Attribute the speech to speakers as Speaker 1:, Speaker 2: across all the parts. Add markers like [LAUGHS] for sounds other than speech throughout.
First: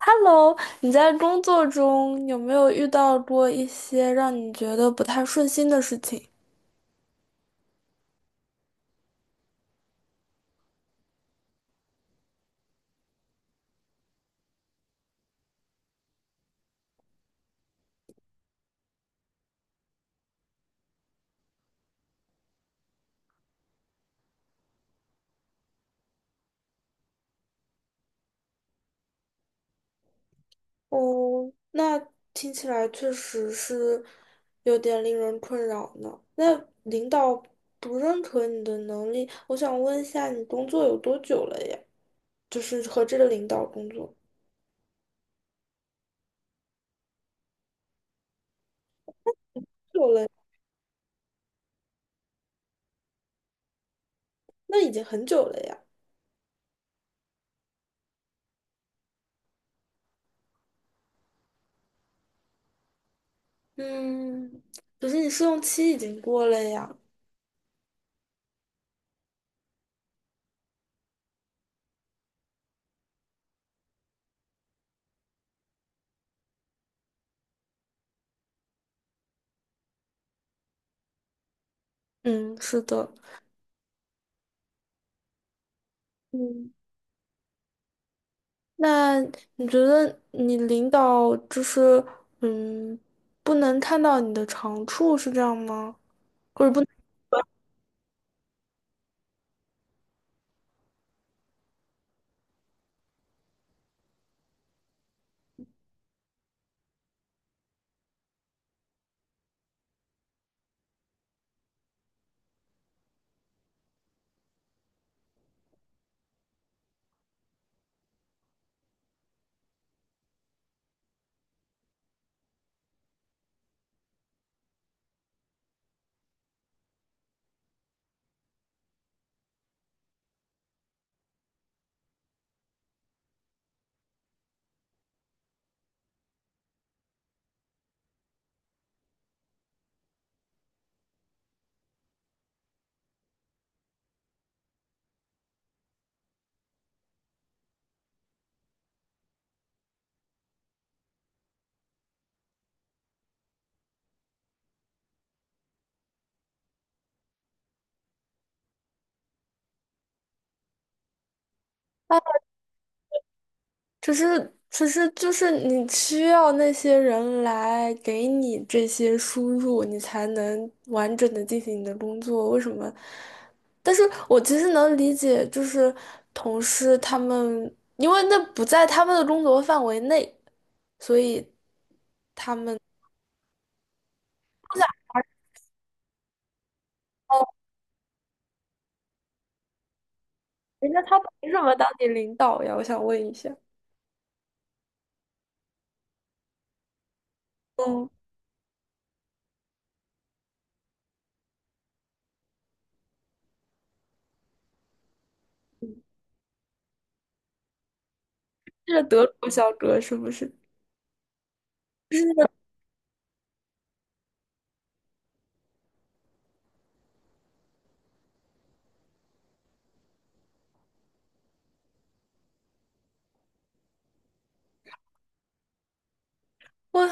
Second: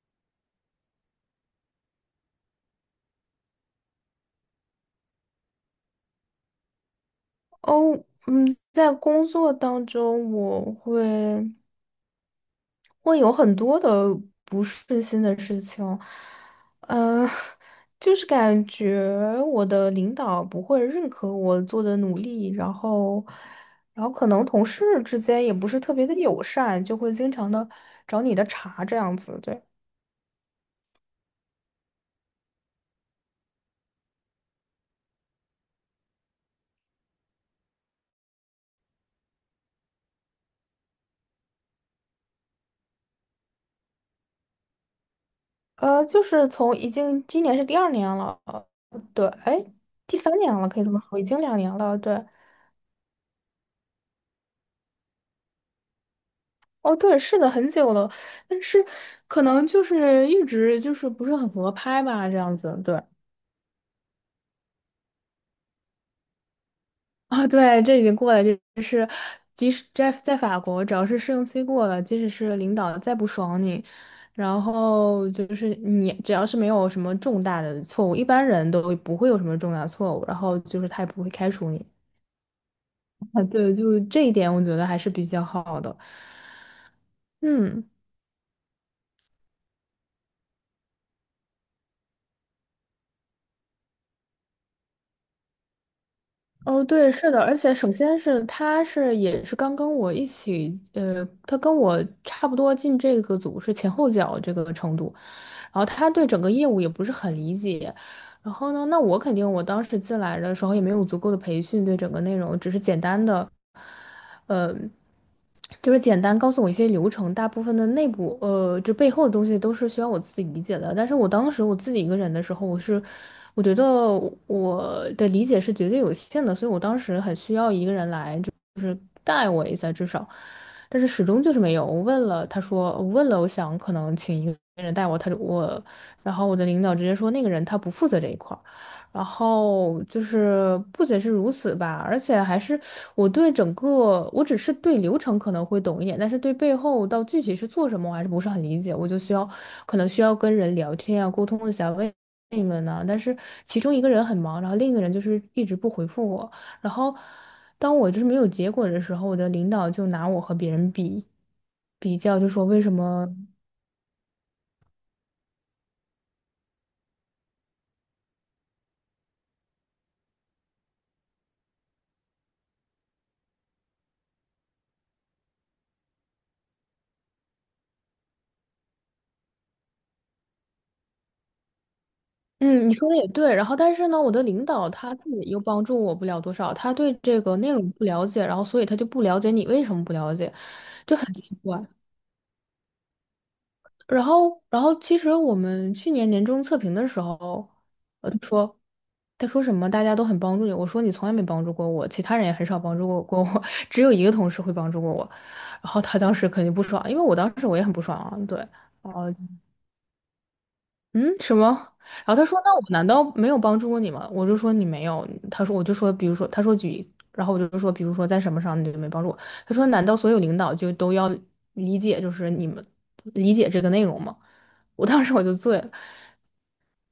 Speaker 1: Hello,你在工作中有没有遇到过一些让你觉得不太顺心的事情？
Speaker 2: 哦，嗯，在工作当中，我会有很多的不顺心的事情，嗯、[LAUGHS] 就是感觉我的领导不会认可我做的努力，然后可能同事之间也不是特别的友善，就会经常的找你的茬这样子，对，
Speaker 1: 哦，那听起来确实是有点令人困扰呢。那领导不认可你的能力，我想问一下，你工作有多久了呀？就是和这个领导工作
Speaker 2: 就是从已经今年是第二年了，对，哎，
Speaker 1: 久
Speaker 2: 第
Speaker 1: 了，
Speaker 2: 三年了，可以这么说，已经两年了，对。
Speaker 1: 那已经很久了呀。
Speaker 2: 哦，对，是的，很久了，但是可能就是一直就是不是很合拍吧，这样子，对。
Speaker 1: 嗯，可是你试用期已经过了呀。
Speaker 2: 啊，对，这已经过了，就是，即使在法国，只要是试用期过了，即使是领导再不爽你，然后就是你只要是没有什么重大的错误，一般人都不会有什么重大错误，然后就是他也不会开除你。
Speaker 1: 嗯，是的，
Speaker 2: [LAUGHS] 啊，对，就这一点我觉得还是比较好的，
Speaker 1: 嗯。
Speaker 2: 嗯。
Speaker 1: 那你觉得你领导就是嗯，不能看到你的长处是这样吗？或者不
Speaker 2: 哦，
Speaker 1: 能，
Speaker 2: 对，是的，而且首先是他是也是刚跟我一起，他跟我差不多进这个组是前后脚这个程度，然后他对整个业务也不是很理解，然后呢，那我肯定我当时进来的时候也没有足够的培训对整个内容，只是简单的。呃，就是简单告诉我一些流程，大部分的内部就背后的东西都是需要我自己理解的。但是我当时我自己一个人的时候，我觉得我的理解是绝对有限的，所以我当时很需要一个人来，就是带我一下至少。但是始终就是没有。我问了，他说我问了，我想可能请一个人带我，他就我，然后我的领导直接说那个人他不负责这一块儿。然后就是不仅是如此吧，而且还是我只是对流程可能会懂一点，但是对背后到具体是做什么，我还是不是很理解。我就需要可能需要跟人聊天啊，沟通一下，问你们呢、但是其中一个人很忙，然后另一个人就是一直不回复我。然后当我就是没有结果的时候，我的领导就拿我和别人比，比
Speaker 1: 啊，
Speaker 2: 较就说为什么。
Speaker 1: 只是就是你需要那些人来给你这些输入，你才能完整的进行你的工作。为什么？但是我其实能理解，就是同事他们，因为那不在他们的工作范围内，所以。他们。
Speaker 2: 嗯，你说的也对。然后，但是呢，我的领导他自己又帮助我不了多少，他对这个内容不了解，然后所以他就不了解你为什么不了解，
Speaker 1: 人家
Speaker 2: 就
Speaker 1: 他
Speaker 2: 很
Speaker 1: 凭
Speaker 2: 奇
Speaker 1: 什么
Speaker 2: 怪。
Speaker 1: 当你领导呀？我想问一下。
Speaker 2: 然后其实我们去年年终测评的时候，
Speaker 1: 嗯，
Speaker 2: 他说什么大家都很帮助你，我说你从来没帮助过我，其他人也很少帮助过我，[LAUGHS] 只有一个同事会帮助过我。然后他当时肯定不爽，因为我当时我也很不爽啊，对。
Speaker 1: 这是德国小哥是不是？
Speaker 2: 嗯，什么？然后他说："那我难道没有帮助过你吗？"我就说："你没有。"他说："我就说，比如说，他说举，然后我就说，比如说在什么上你就没帮助我。"他说："难道所有领导就都要理解，就是你们理解这个内容吗？"我当时我就醉了，
Speaker 1: 我，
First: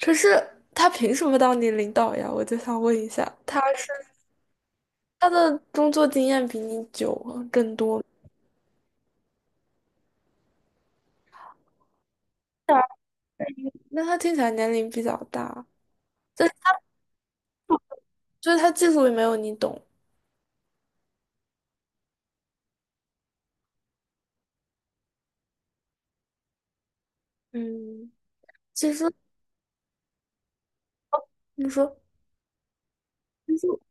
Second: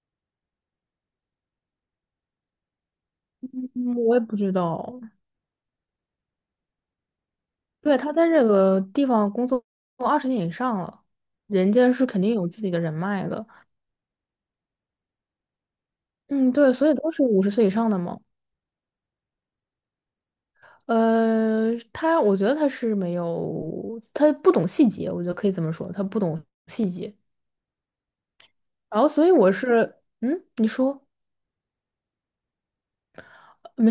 Speaker 1: 可是他凭什么当你领导呀？我就想问一下，他是
Speaker 2: 嗯我也不知道。
Speaker 1: 他的工作经验比你久啊更
Speaker 2: 对，
Speaker 1: 多，
Speaker 2: 他在这个地方工作20年以上了，人家是肯定有自己的人脉的。
Speaker 1: 那他听起来年龄比较大，但
Speaker 2: 嗯，对，所以都是五十岁以上的嘛。
Speaker 1: 就是他技术也没有你懂。
Speaker 2: 他我觉得他是没有，他不懂细节，我觉得可以这么说，他不懂细节。
Speaker 1: 嗯，其
Speaker 2: 然
Speaker 1: 实
Speaker 2: 后，所以我是，嗯，你说，
Speaker 1: 你说。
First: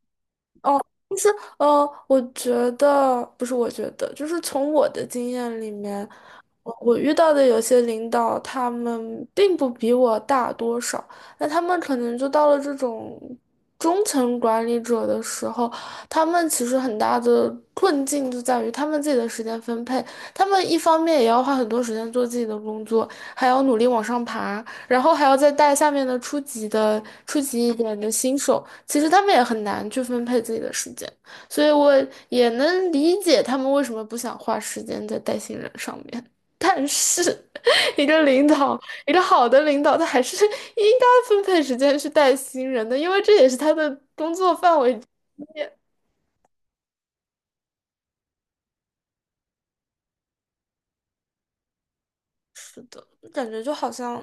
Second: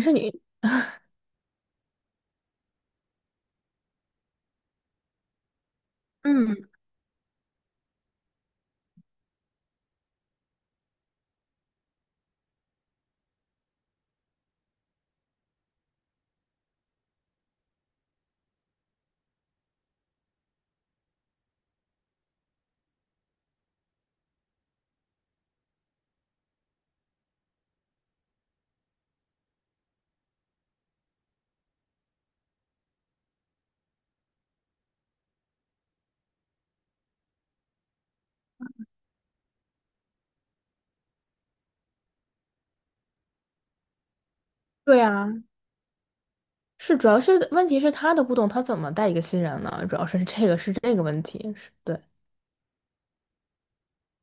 Speaker 2: 没事你，
Speaker 1: 哦，就是我觉得不是，我觉得就是从我的经验里面，
Speaker 2: 嗯，
Speaker 1: 我遇到的有些领导，他们并不比我大多少，那他们可能就到了这种中层管理者的时候，他们其实很大的困境就在于他们自己的时间分配，他们一方面也要花很多时间做自己的工作，还要努力往上爬，然后还要再带下面的初级的、初级一点的新手，其实他们也很难去分配自己的时间，所以我也能理解他们为什么不想花时间在带新人上面。但是，[LAUGHS] 一个领导，一个好的领导，他还是应该分配时间去带新人的，因为这也是他的工作范围之
Speaker 2: 对啊，
Speaker 1: 一。
Speaker 2: 是主要是问题是他的不懂，他怎么带一个新人呢？主要是这个是这个问题，是对。
Speaker 1: 感觉就好像，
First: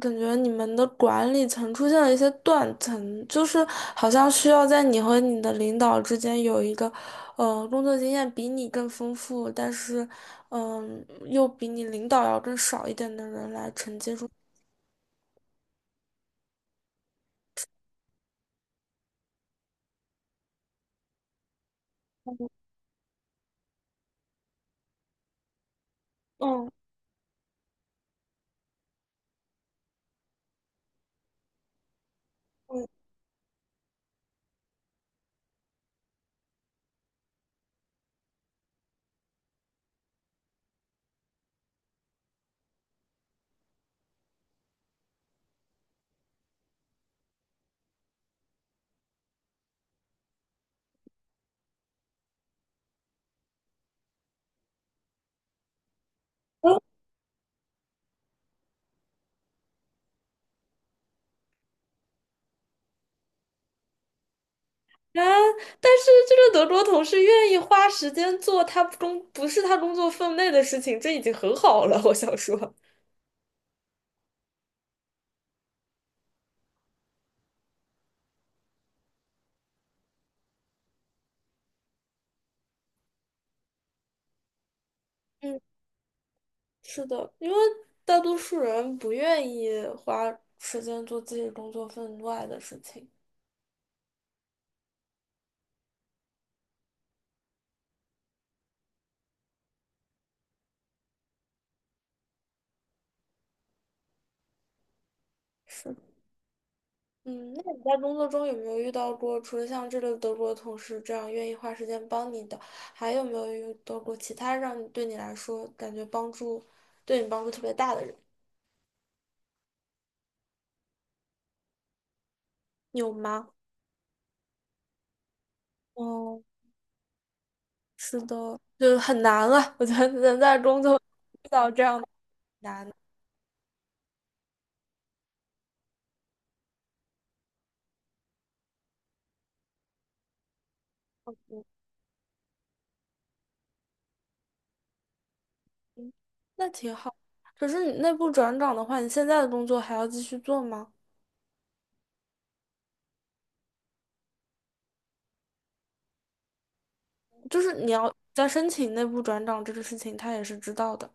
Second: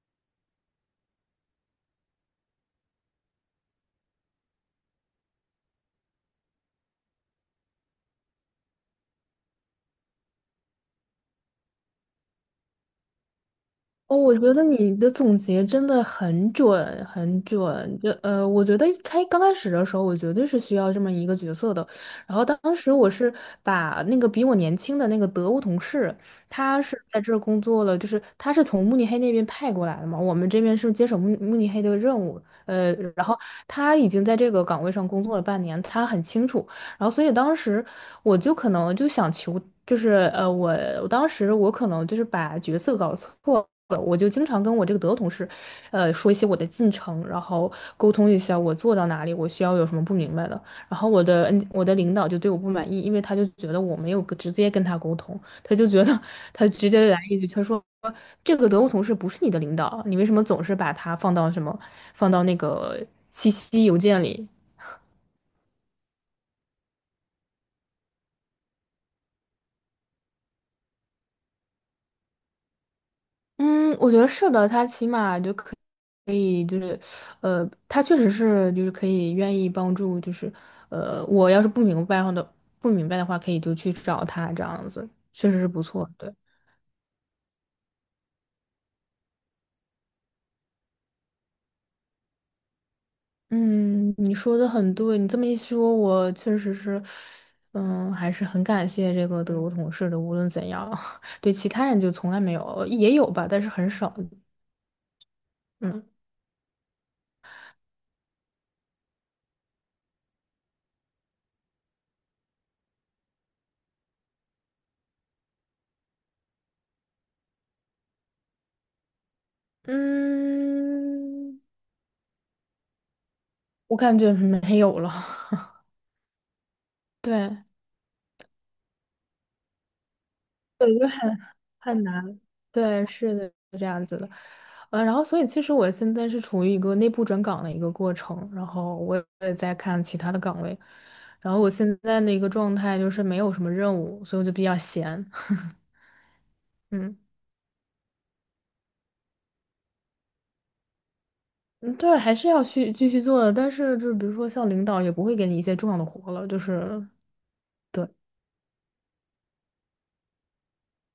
Speaker 1: 感觉你们的管理层出现了一些断层，就是好像需要在你和你的领导之间有一个，工作经验比你更丰富，但是，嗯、又比你领导要更少一点的人来承接
Speaker 2: 哦，
Speaker 1: 住。
Speaker 2: 我觉得你的总结真的很准，很准。我觉得刚开始的时候，我绝对是需要这么一个角色的。然后当时我是把那个比我年轻的那个德国同事，
Speaker 1: 嗯，啊，
Speaker 2: 他是在这儿工作了，就是他是从慕尼黑那边派过来的嘛，我们这边是接手慕尼黑的任务，然后他已经在这个岗位上工作了半年，他很清楚。然后所以当时我就可能就想求，就是我当时我可能就是把角色搞错了，我就经常跟我这个德国同事，说一些我的进程，然后沟通一下我做到哪里，我需要有什么不明白的。然后我的领导就对我不满意，因为他就觉得我没有跟直接跟他沟通，他就觉得他直接来一句，他说。这个德国同事不是你的领导啊，你为什么总是把他放到什么，放到那个信息邮件里？
Speaker 1: 但是这个德国同事愿意花时间做他工不是他工作分内的事情，这已经很好了。我想说，
Speaker 2: 嗯，我觉得是的，他起码他确实是就是可以愿意帮助，就是，我要是不明白的话，可以就去找他这样子，确实
Speaker 1: 嗯。
Speaker 2: 是不错。对，
Speaker 1: 是的，因为大多数人不愿意花时间做自己工作分外的事情。
Speaker 2: 嗯，你说的很对，你这么一说，我确实是，还是很感谢这个德国同事的，无论怎样，[LAUGHS] 对其他人就从来没有，也有吧，但是很少。
Speaker 1: 是的
Speaker 2: 嗯
Speaker 1: 嗯，那你在工作中有没有遇到过，除了像这个德国同事这样愿意花时间帮你的，还有没有遇到过其他让你对你来说感觉帮助，对你帮助特别大的人？
Speaker 2: 嗯，
Speaker 1: 有吗？
Speaker 2: 我感觉没有了。
Speaker 1: 哦，
Speaker 2: [LAUGHS] 对。
Speaker 1: 是的，就是很难了。我觉得能在工作
Speaker 2: 对，就很
Speaker 1: 遇到这样
Speaker 2: 很
Speaker 1: 的
Speaker 2: 难。
Speaker 1: 难，
Speaker 2: 对，是的，是这样子的。然后所以其实我现在是处于一个内部转岗的一个过程，然后我也在看其他的岗位，然后我现在的一个状态就是没有什么任务，所以我就比较闲。[LAUGHS]
Speaker 1: 嗯那挺好。
Speaker 2: 嗯
Speaker 1: 可是你内部转岗的话，你现在的工作还要继续做吗？
Speaker 2: 嗯，对，还是要去继续做的，但是就是比如说像领导也不会给你一些重要的活了，就是
Speaker 1: 就是你
Speaker 2: 对，
Speaker 1: 要在申请内部转岗这个事情，他也是知道的，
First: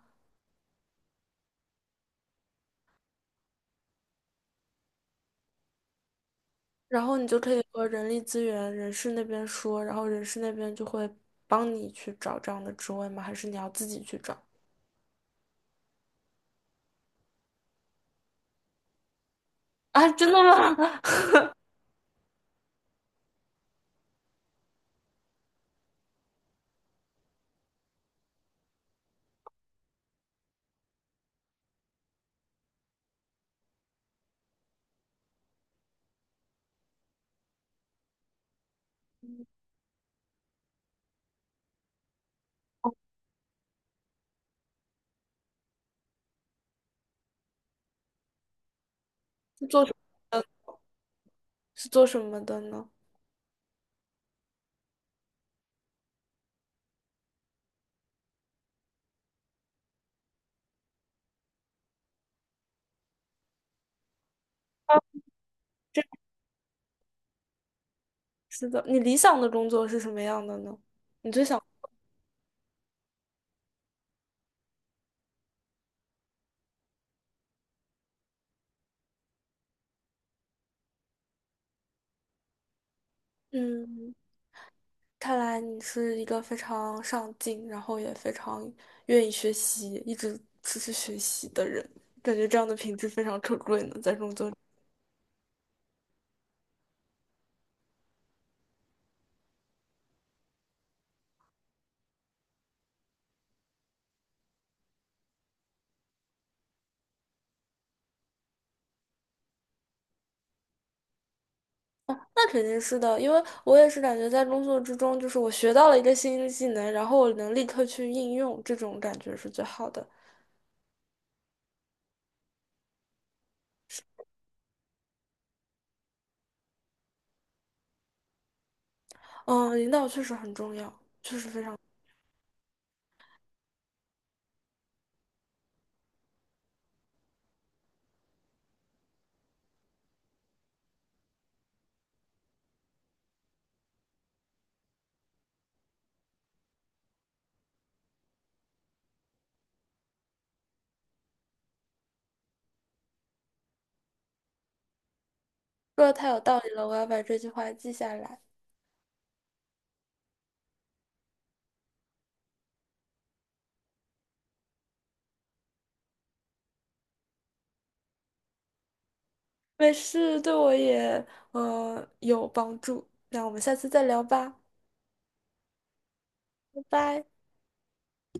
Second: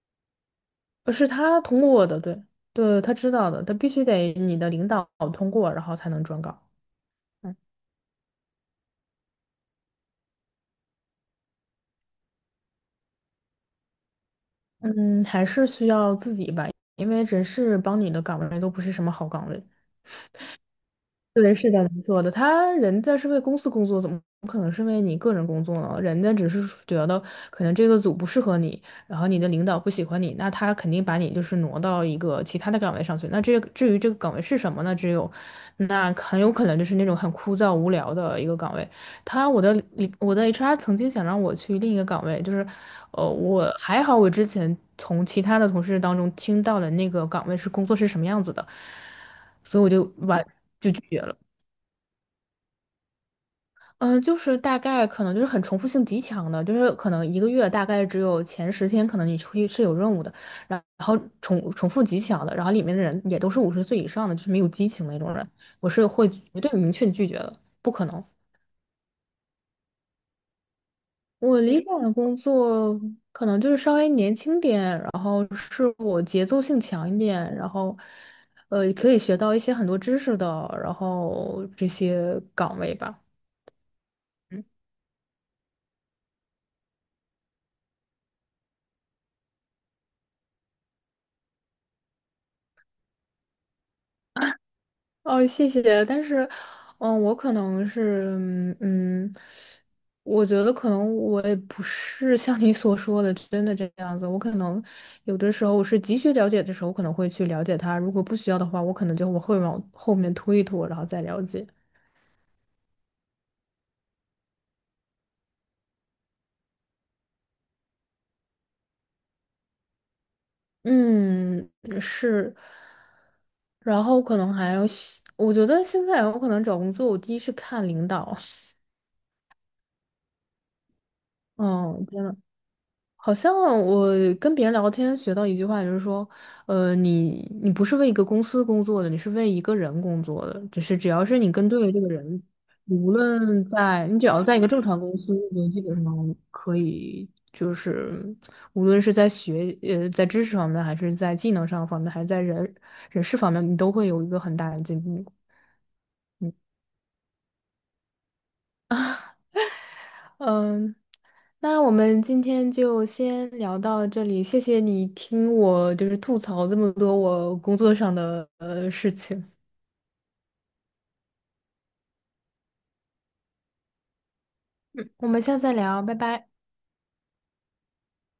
Speaker 2: 是他通过的，对对，他知道的，他必须得你的领导通过，然后才能转岗。
Speaker 1: 然后你就可
Speaker 2: 嗯。
Speaker 1: 以和人力资源、人事那边说，然后人事那边就会帮你去找这样的职位吗？还是你要自己去找？
Speaker 2: 嗯，还是需要自己吧，因为人事帮你的岗位都不是什么好岗位。
Speaker 1: 啊，真的吗？
Speaker 2: 对，是的，没错的。他人在是为公司工作，怎么可能是为你个人工作呢？人家只是觉得可能这个组不适合你，然后你的领导不喜欢你，那他肯定把你就是挪到一个其他的岗位上去。那这个至于这个岗位是什么呢？只有那很有可能就是那种很枯燥无聊的一个岗位。他我的 HR 曾经想让我去另一个岗位，就是我还好，我之前从其他的同事当中听到的那个岗位是工作是什么样子的，
Speaker 1: [LAUGHS] 是
Speaker 2: 所以
Speaker 1: 做
Speaker 2: 我
Speaker 1: 什
Speaker 2: 就
Speaker 1: 么
Speaker 2: 完。
Speaker 1: 的
Speaker 2: 就拒绝了。
Speaker 1: 是做什么的呢？
Speaker 2: 嗯，就是大概可能就是很重复性极强的，就是可能一个月大概只有前10天，可能你出去是有任务的，然后重复极强的，然后里面的人也都是五十岁以上的，就是没有激
Speaker 1: 啊，
Speaker 2: 情那种人，我是会绝对明确地拒绝的，不可能。
Speaker 1: 是的，你理想的工作是什么样的呢？你最
Speaker 2: 我
Speaker 1: 想，
Speaker 2: 理想的工作可能就是稍微年轻点，然后是我节奏性强一点，然后可以学到一些很多知识的，然后这些岗位吧。
Speaker 1: 嗯，看来你是一个非常上进，然后也非常愿意学习，一直持续学习的人，感觉这样的品质非常可贵呢，在工作。
Speaker 2: 哦，谢谢。但是，我可能是，我觉得可能我也不是像你所说的真的这样子。我可能有的时候我是急需了解的时候，我可能会去了解他；如果不需要的话，我可能就会往后面拖一拖，然后再了解。
Speaker 1: 那肯定是的，因为我也是感觉在工作之中，就是我学到了一个新技能，然后我能立刻去应用，这种感觉是最好的。
Speaker 2: 嗯，是。然后可能还有，我觉得现在我可能找工作，我第一是看领导。
Speaker 1: 嗯，领导确实很重要，确实
Speaker 2: [LAUGHS]
Speaker 1: 非常，
Speaker 2: 嗯，真的。好像我跟别人聊天学到一句话，就是说，你不是为一个公司工作的，你是为一个人工作的。就是只要是你跟对了这个人，你无论在你只要在一个正常公司，你就基本上可以，就是无论是在知识方面，还是在技能上方面，还是在人事方面，你都会有一个很大的进步。
Speaker 1: 说的太有道理了，我要把这句话记下来。
Speaker 2: 嗯，那我们今天就先聊到这里，谢谢你听我就是吐槽这么多我工作上的事情，
Speaker 1: 没事，对我也有帮助。那我们下次再聊吧，
Speaker 2: 嗯，我们下次再聊，拜拜。
Speaker 1: 拜拜。